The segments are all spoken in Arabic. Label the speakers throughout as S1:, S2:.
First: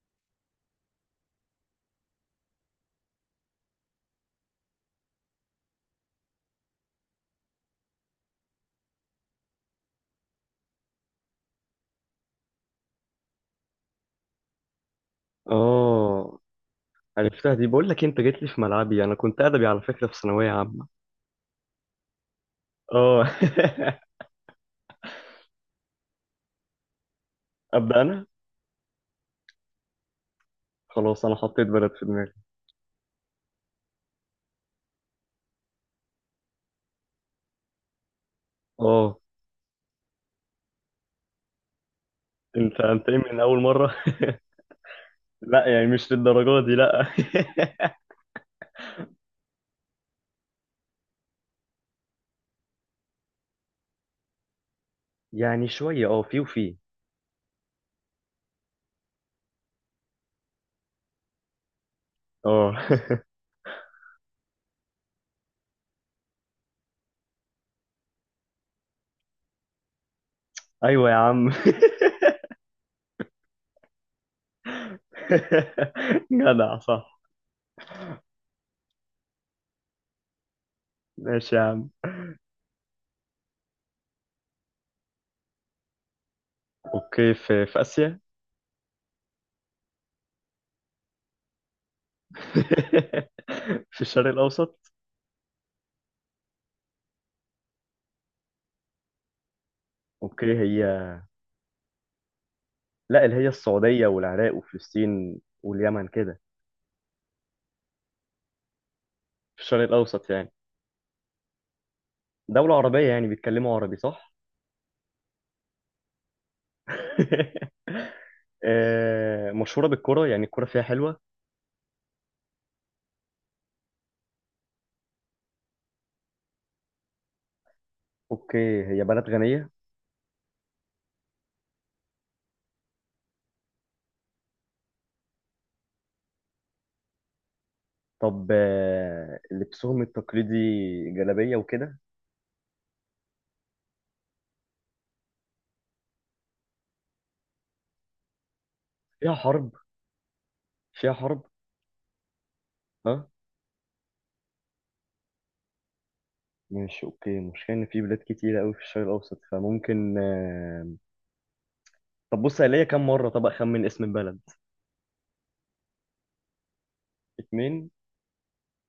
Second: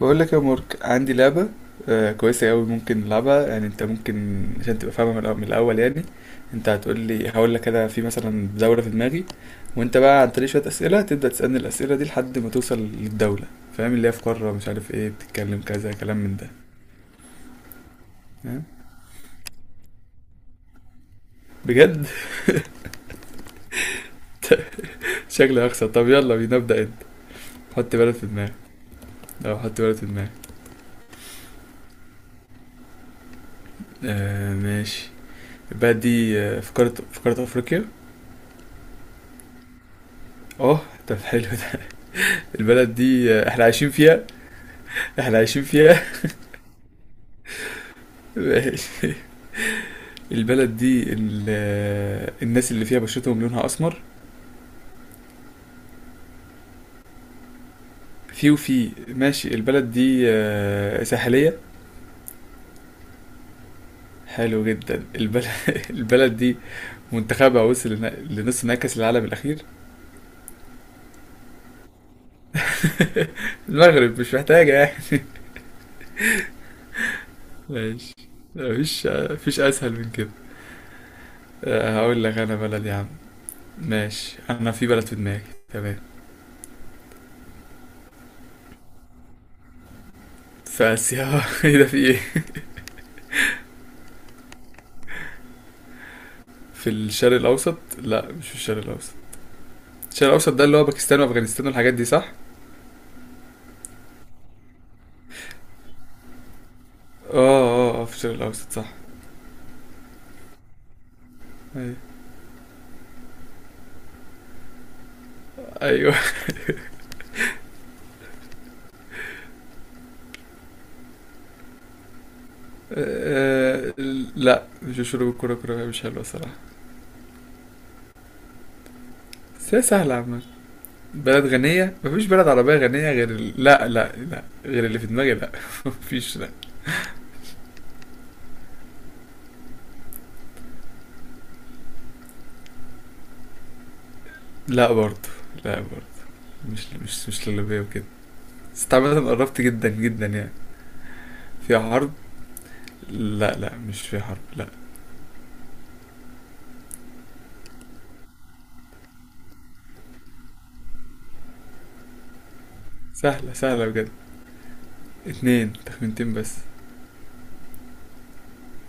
S1: بقول لك يا مارك عندي لعبة. آه، كويسة أوي ممكن نلعبها. يعني أنت ممكن عشان تبقى فاهمة من الأول يعني. أنت هتقول لي، هقول لك أنا في مثلا دولة في دماغي، وأنت بقى عن طريق شوية أسئلة تبدأ تسألني الأسئلة دي لحد ما توصل للدولة. فاهم؟ اللي هي في قارة، مش عارف إيه، بتتكلم كذا كلام من
S2: اه.
S1: ده.
S2: عرفتها دي، بقول لك إيه، انت جيت لي في
S1: فاهم؟
S2: ملعبي، انا كنت ادبي على فكره في ثانويه عامه.
S1: بجد؟
S2: اه.
S1: شكلي هخسر. طب يلا بينا ابدأ أنت. حط
S2: ابدا
S1: بلد في
S2: انا.
S1: دماغك. أه حط بلد في دماغك.
S2: خلاص انا حطيت بلد في دماغي.
S1: آه ماشي. البلد دي في قارة، في قارة أفريقيا.
S2: اه.
S1: أه. طب حلو ده.
S2: انت
S1: البلد
S2: انت ايه
S1: دي
S2: من اول
S1: إحنا عايشين
S2: مره؟
S1: فيها؟ احنا عايشين
S2: لا يعني
S1: فيها؟
S2: مش للدرجه دي لا.
S1: البلد دي ال- الناس اللي فيها بشرتهم لونها اسمر؟
S2: يعني شويه، في وفي.
S1: في وفي، ماشي. البلد دي ساحلية؟
S2: اه.
S1: حلو جدا البلد. البلد دي منتخبها وصل لنص نهائي كأس العالم الأخير.
S2: ايوه يا عم.
S1: المغرب، مش محتاجة يعني.
S2: جدع صح.
S1: ماشي. مفيش أسهل من كده.
S2: ماشي يا عم.
S1: آه، هقول لك أنا بلد يا عم. ماشي، أنا في بلد في دماغي، تمام.
S2: اوكي، في اسيا.
S1: في آسيا؟ ايه ده، في إيه؟
S2: في الشرق الاوسط.
S1: في الشرق الأوسط؟ لا مش في الشرق الأوسط. الشرق
S2: اوكي
S1: الاوسط ده اللي
S2: هي.
S1: هو باكستان وافغانستان والحاجات دي صح؟
S2: لا، اللي هي السعوديه والعراق وفلسطين واليمن كده.
S1: اه، اه اه في الشرق الاوسط صح.
S2: في الشرق الأوسط يعني.
S1: ايوه.
S2: دولة عربية يعني بيتكلموا عربي صح؟
S1: ايوه.
S2: مشهورة بالكرة، يعني الكرة فيها حلوة.
S1: آه، لا مش مشهورة بالكرة، كرة مش حلوة صراحة.
S2: أوكي هي بلد غنية.
S1: بس هي سهلة عامة. بلد غنية؟ مفيش بلد عربية غنية غير ال... لا لا لا، غير اللي في دماغي لا. مفيش لا.
S2: طب لبسهم التقليدي، جلابية وكده.
S1: لا برضه. لا برضه. مش للبية وكده. بس عامة
S2: فيها
S1: قربت
S2: حرب.
S1: جدا جدا يعني.
S2: فيها حرب.
S1: فيها حرب؟
S2: ها.
S1: لا لا مش فيها حرب لا.
S2: ماشي أوكي، المشكلة إن في بلاد كتيرة أوي في الشرق الأوسط، فممكن. طب بص، هي ليا كام مرة؟ طب
S1: سهلة،
S2: أخمن
S1: سهلة
S2: اسم
S1: بجد.
S2: البلد.
S1: اتنين تخمينتين بس.
S2: اتنين.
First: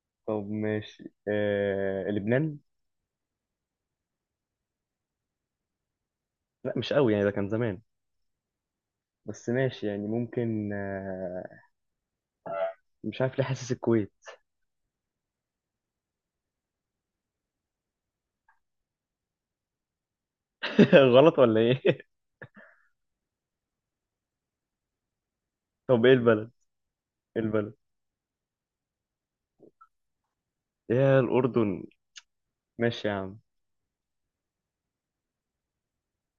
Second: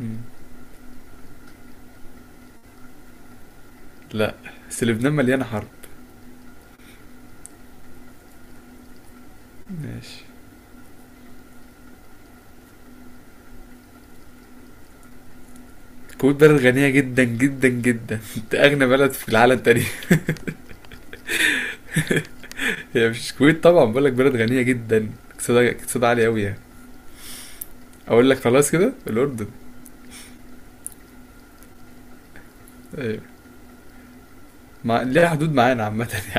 S1: مم.
S2: طب ماشي، لبنان.
S1: لا، بس لبنان مليانة حرب.
S2: لا مش قوي يعني، ده كان زمان. بس ماشي يعني
S1: ماشي.
S2: ممكن. مش عارف ليه حاسس الكويت.
S1: الكويت بلد غنية جدا جدا جدا. دي أغنى بلد في العالم تقريبا.
S2: غلط ولا ايه؟
S1: هي مش الكويت طبعا، بقول لك بلد غنية جدا، اقتصادها،
S2: طب
S1: اقتصادها
S2: ايه
S1: عالي أوي
S2: البلد؟
S1: يعني.
S2: إيه البلد؟
S1: أقول لك خلاص كده، الأردن.
S2: يا الاردن. ماشي يا
S1: أيوة.
S2: عم.
S1: ليها حدود معانا عامة.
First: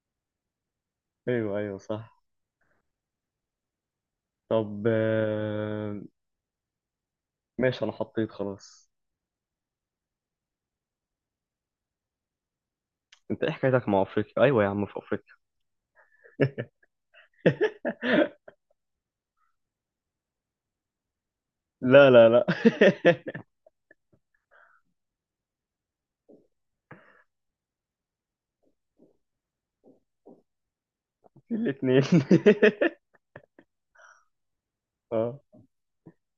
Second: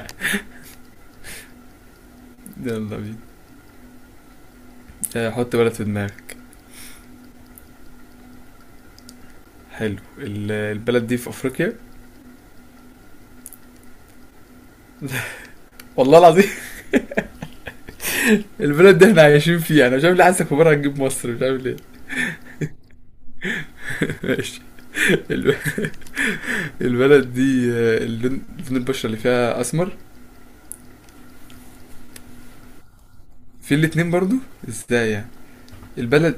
S2: ايوه ايوه صح.
S1: يلا بينا.
S2: طب
S1: آه، حط بلد في
S2: آه،
S1: دماغك.
S2: ماشي انا حطيت خلاص.
S1: حلو. البلد دي في أفريقيا.
S2: انت ايه حكايتك مع افريقيا؟ ايوه يا عم في افريقيا.
S1: والله العظيم. البلد دي احنا عايشين فيها، انا مش عارف ليه حاسسك بره هتجيب مصر، مش عارف ليه.
S2: لا لا لا.
S1: ماشي. الب- البلد دي اللون، لون البشرة اللي فيها أسمر.
S2: في الاثنين.
S1: في الاتنين برضو. ازاي يعني؟
S2: اه
S1: البلد،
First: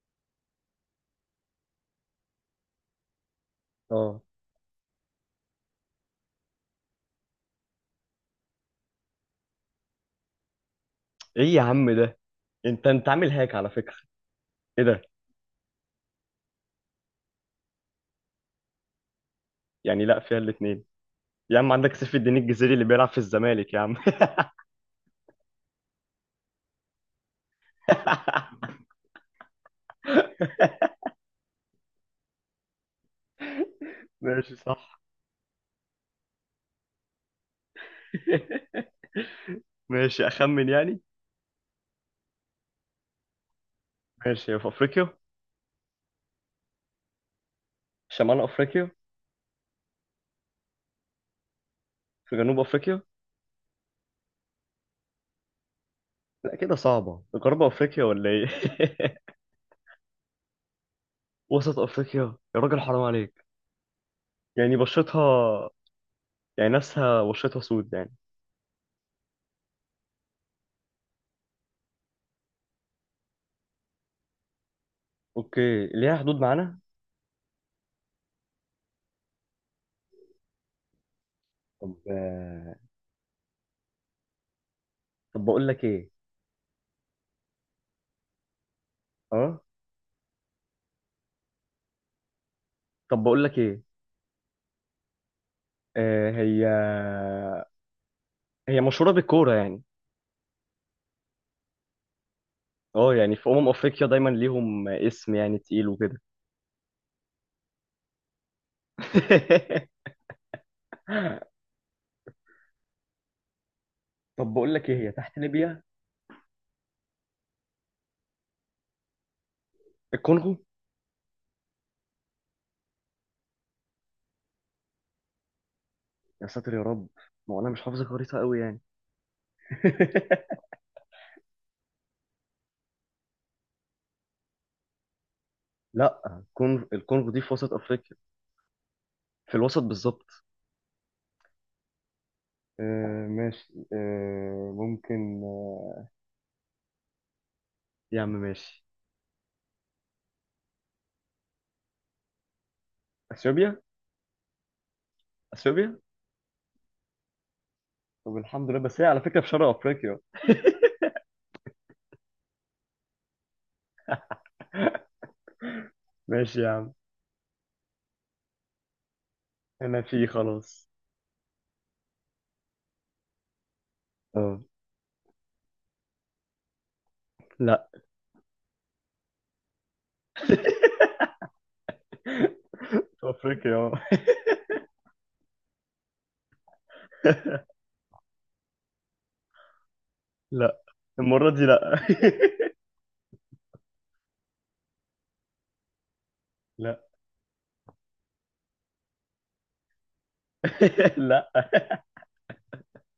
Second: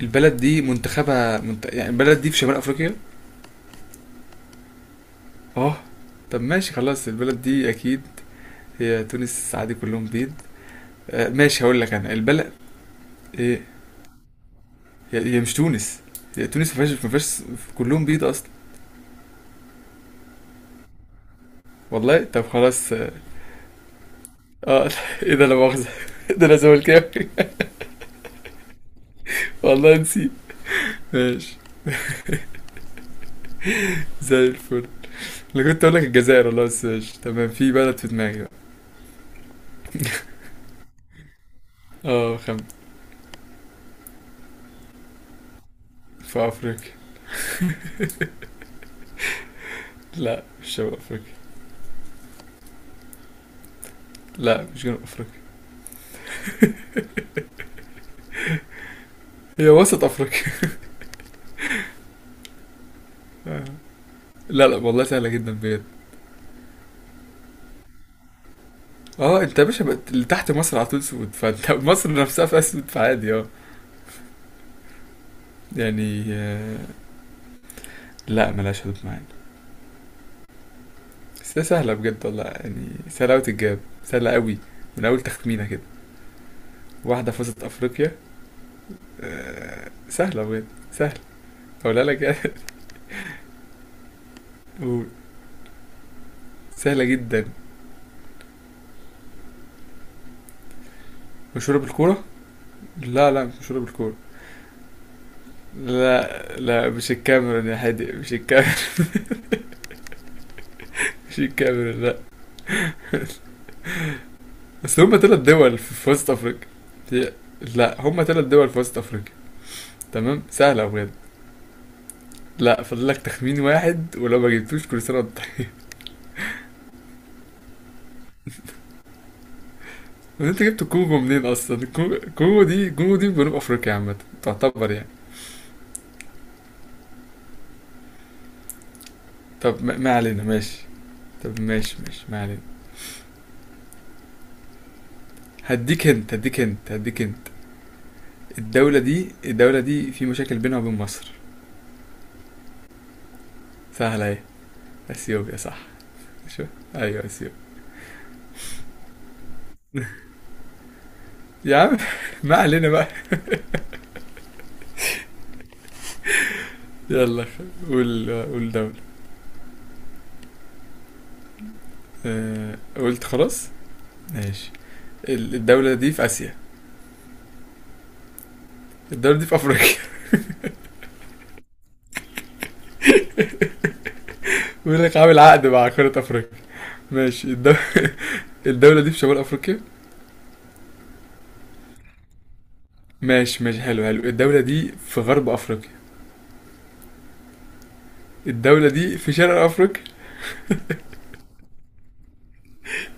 S1: البلد دي منتخبها يعني البلد دي في شمال افريقيا.
S2: اه.
S1: اه. طب ماشي خلاص، البلد دي اكيد هي تونس، السعادي كلهم بيض. آه
S2: ايه يا
S1: ماشي، هقول
S2: عم
S1: لك انا
S2: ده؟
S1: البلد.
S2: انت عامل هاك
S1: ايه؟
S2: على فكره. ايه ده؟
S1: هي مش تونس. هي تونس ما فيهاش كلهم بيض اصلا.
S2: يعني لا، فيها الاثنين. يا عم عندك سيف
S1: والله
S2: الدين
S1: طب
S2: الجزيري اللي
S1: خلاص
S2: بيلعب
S1: اه.
S2: في الزمالك يا عم.
S1: آه، ايه ده، لا مؤاخذة، ده انا زملكاوي. والله نسيت. زي
S2: ماشي
S1: الفل.
S2: صح.
S1: انا كنت اقول لك الجزائر والله، بس ماشي تمام. في بلد في دماغي بقى.
S2: ماشي اخمن يعني.
S1: اه خم.
S2: ماشي، في افريقيا.
S1: في افريقيا.
S2: شمال افريقيا.
S1: لا مش شمال افريقيا.
S2: في جنوب افريقيا.
S1: لا مش جنوب افريقيا.
S2: لا كده صعبة، غرب افريقيا ولا ايه؟
S1: هي وسط افريقيا.
S2: وسط افريقيا؟ يا راجل حرام عليك.
S1: آه. لا لا
S2: يعني
S1: والله سهلة جدا
S2: بشرتها،
S1: بجد.
S2: يعني ناسها بشرتها سود يعني.
S1: اه، انت يا باشا بقت اللي تحت مصر على طول سود، فانت مصر نفسها في اسود فعادي اه
S2: اوكي، ليها
S1: يعني.
S2: حدود
S1: آه،
S2: معانا.
S1: لا ملهاش حدود معانا. بس هي
S2: طب
S1: سهلة بجد والله،
S2: آه،
S1: يعني سهلة أوي تتجاب. سهلة أوي، من أول
S2: طب
S1: تخمينة
S2: بقول
S1: كده.
S2: لك ايه.
S1: واحدة فازت أفريقيا.
S2: اه.
S1: آه، سهلة بجد، سهلة. أقولها لك يعني.
S2: طب بقول لك ايه.
S1: قول.
S2: هي.
S1: سهلة جدا.
S2: هي مشهورة بالكورة يعني.
S1: مشهورة بالكورة؟
S2: اه
S1: لا
S2: يعني
S1: لا
S2: في
S1: مش مشهورة
S2: افريقيا
S1: بالكورة.
S2: دايما ليهم اسم يعني تقيل وكده.
S1: لا لا مش الكاميرون يا حادق، مش الكاميرون. مش الكاميرون لا.
S2: طب بقول لك ايه،
S1: بس
S2: هي
S1: هما
S2: تحت
S1: تلات دول
S2: ليبيا؟
S1: في وسط افريقيا. هي- لا هما تلات دول في وسط افريقيا. تمام.
S2: الكونغو.
S1: سهلة بجد. لا فاضل لك تخمين واحد، ولو ما جبتوش كل سنة وانت طيب.
S2: يا ساتر يا رب، ما هو انا مش حافظ الخريطه قوي يعني.
S1: وانت جبت كونغو منين اصلا، كونغو دي، كونغو دي في جنوب افريقيا عامة تعتبر يعني.
S2: لا، الكونغو دي في وسط افريقيا، في الوسط
S1: طب ما علينا
S2: بالظبط.
S1: ماشي. طب ماشي ماشي ما علينا.
S2: ماشي، ممكن.
S1: هديك انت.
S2: يا عم ماشي.
S1: الدولة دي، الدولة دي في مشاكل بينها وبين مصر.
S2: اثيوبيا.
S1: سهلة اهي. اثيوبيا صح؟
S2: اثيوبيا.
S1: شو؟ ايوه اثيوبيا.
S2: طب الحمد لله، بس هي على فكره في شرق افريقيا.
S1: يا عم ما علينا بقى.
S2: ماشي يا عم.
S1: يلا، قول، قول دولة.
S2: انا في خلاص.
S1: آه، قلت خلاص؟
S2: اه.
S1: ماشي. الدولة دي في آسيا؟
S2: لا.
S1: الدولة دي في أفريقيا.
S2: في افريقيا.
S1: بيقول لك عامل عقد مع قارة أفريقيا. ماشي. الدولة دي في شمال أفريقيا؟
S2: لا، المره دي لا.
S1: ماشي ماشي، حلو حلو. الدولة دي في غرب أفريقيا؟
S2: لا.
S1: الدولة دي في شرق أفريقيا؟
S2: لا.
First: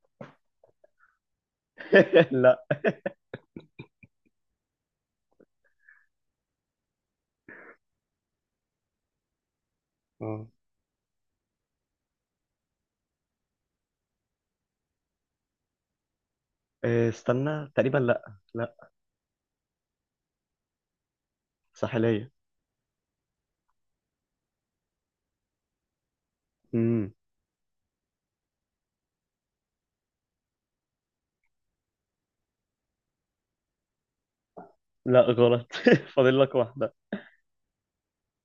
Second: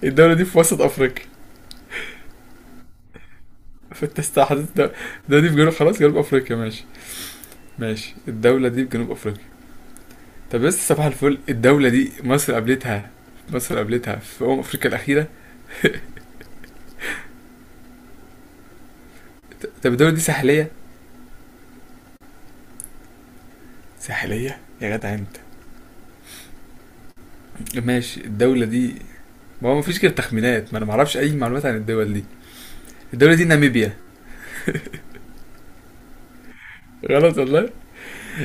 S1: الدولة دي في وسط أفريقيا؟
S2: لا.
S1: فأنت استحدثت الدولة. الدولة دي في جنوب، خلاص جنوب أفريقيا ماشي. ماشي الدولة دي في جنوب أفريقيا.
S2: آه.
S1: طب بس صباح الفل، الدولة دي مصر قابلتها، مصر قابلتها في أمم أفريقيا الأخيرة.
S2: استنى تقريبا، لا لا.
S1: طب الدولة دي ساحلية؟
S2: ساحليه.
S1: ساحلية يا جدع انت.
S2: مم.
S1: ماشي. الدولة دي، ما هو مفيش كده تخمينات، ما انا معرفش اي معلومات عن الدول دي. الدولة دي ناميبيا.
S2: لا غلط. فاضل لك واحدة.
S1: غلط والله.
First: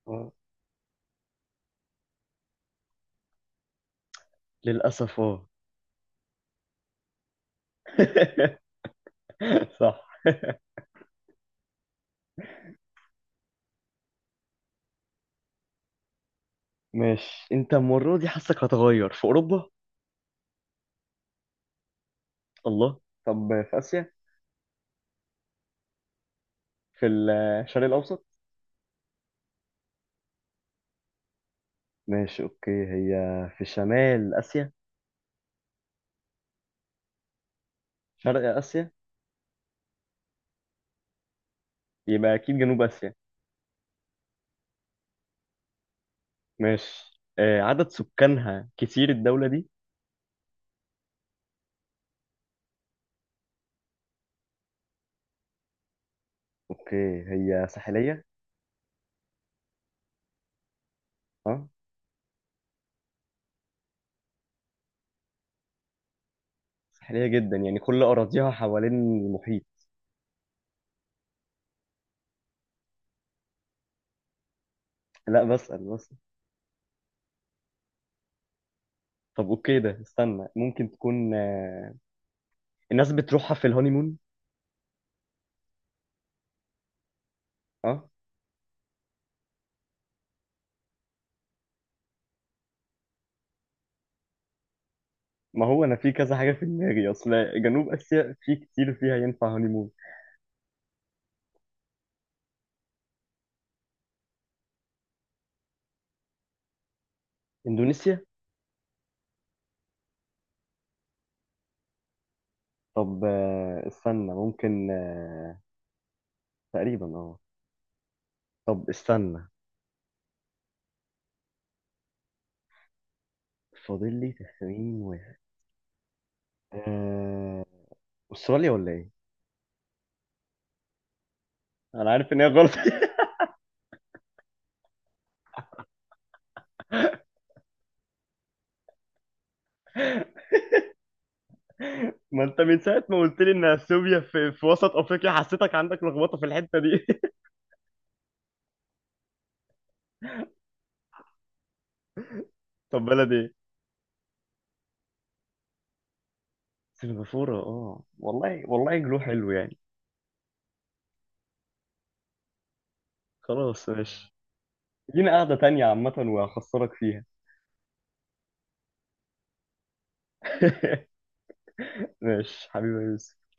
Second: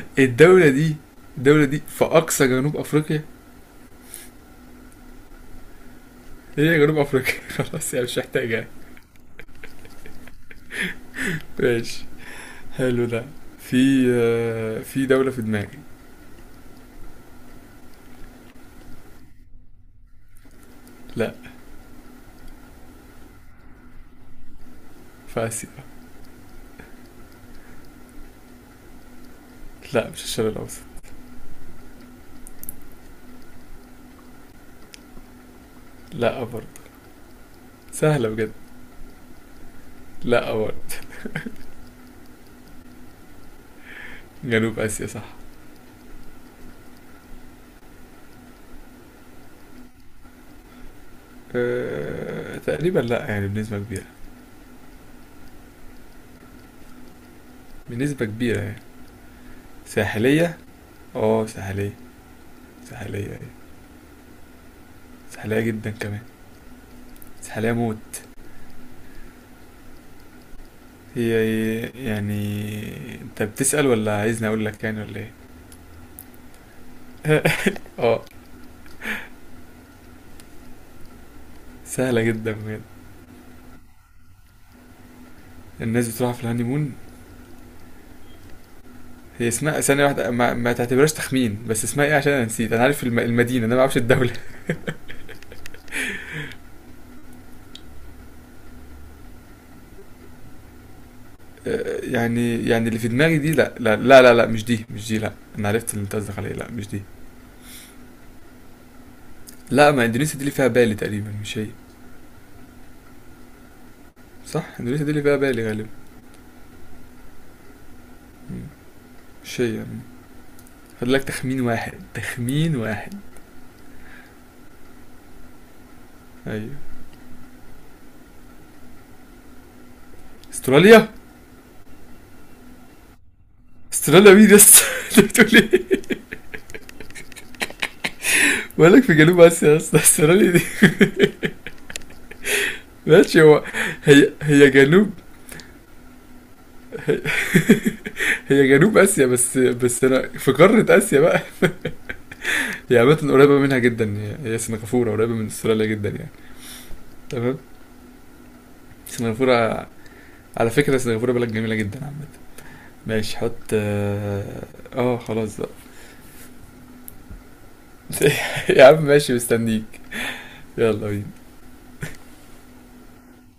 S2: آه.
S1: الدولة دي، الدولة دي في اقصى جنوب افريقيا.
S2: للأسف اه.
S1: هي جنوب افريقيا. خلاص يعني مش محتاجة.
S2: صح.
S1: ماشي. حلو ده. في آه، في دولة في دماغي.
S2: ماشي، انت المرة دي حاسك هتغير في أوروبا.
S1: لا.
S2: الله. طب في آسيا.
S1: في اسيا.
S2: في الشرق الأوسط.
S1: لا مش الشرق الاوسط.
S2: ماشي أوكي هي. في شمال آسيا.
S1: لا برضه. سهلة
S2: شرق
S1: بجد.
S2: آسيا.
S1: لا برضه.
S2: يبقى أكيد جنوب آسيا.
S1: جنوب اسيا صح.
S2: ماشي، عدد سكانها كتير الدولة دي.
S1: أه تقريبا، لا يعني بنسبة كبيرة.
S2: أوكي هي ساحلية.
S1: بنسبة كبيرة يعني. ساحلية؟ اه
S2: اه
S1: ساحلية. ساحلية، سحلية جدا كمان.
S2: ساحلية جدا
S1: سحلية
S2: يعني، كل
S1: موت.
S2: أراضيها حوالين المحيط.
S1: هي، يعني، انت بتسأل ولا عايزني اقول لك يعني ولا ايه؟
S2: لا بسأل بسأل.
S1: اه.
S2: طب أوكي، ده استنى، ممكن تكون.
S1: سهلة جدا بجد.
S2: الناس بتروحها في الهونيمون.
S1: الناس بتروح في الهانيمون.
S2: اه.
S1: هي اسمها، ثانية واحدة، ما تعتبرهاش تخمين، بس اسمها ايه عشان انا نسيت، انا عارف المدينة، انا ما اعرفش الدولة.
S2: ما هو انا في كذا حاجه في دماغي اصل. جنوب اسيا في كتير فيها ينفع هونيمون.
S1: آه، يعني، يعني اللي في دماغي دي لا، مش دي، مش دي لا. انا عرفت اللي انت قصدك عليه، لا مش دي.
S2: اندونيسيا.
S1: لا، ما اندونيسيا دي اللي فيها بالي تقريبا، مش هي.
S2: طب استنى
S1: صح
S2: ممكن
S1: اندونيسيا دي اللي فيها
S2: آه،
S1: بالي غالبا.
S2: تقريبا اه.
S1: مم.
S2: طب استنى.
S1: مش هي يعني. فاضل لك تخمين واحد، تخمين واحد.
S2: فاضل لي تخمين واحد.
S1: ايوه.
S2: آه، استراليا ولا ايه؟
S1: استراليا.
S2: انا عارف ان هي غلط.
S1: استراليا مين يا اسطى؟ انت بتقول ايه، مالك في جنوب اسيا يا اسطى، استراليا دي.
S2: ما انت من ساعه ما قلت
S1: ماشي.
S2: لي
S1: هو،
S2: ان اثيوبيا
S1: هي
S2: في
S1: هي
S2: وسط
S1: جنوب،
S2: افريقيا، حسيتك عندك لخبطه في الحته دي.
S1: هي, هي جنوب اسيا، بس بس انا في قارة اسيا بقى. هي
S2: طب بلد
S1: عامة
S2: ايه؟
S1: قريبة منها جدا، هي سنغافورة قريبة من استراليا جدا يعني.
S2: سنغافوره.
S1: تمام.
S2: اه والله والله، حلو يعني.
S1: سنغافورة. على فكرة سنغافورة بلد جميلة جدا عامة. ماشي، حط
S2: خلاص ماشي.
S1: اه. آه،
S2: لينا قعده
S1: خلاص بقى.
S2: تانية عامه وهخسرك فيها.
S1: يا عم ماشي، مستنيك. يلا بينا.
S2: ماشي حبيبي يا يوسف.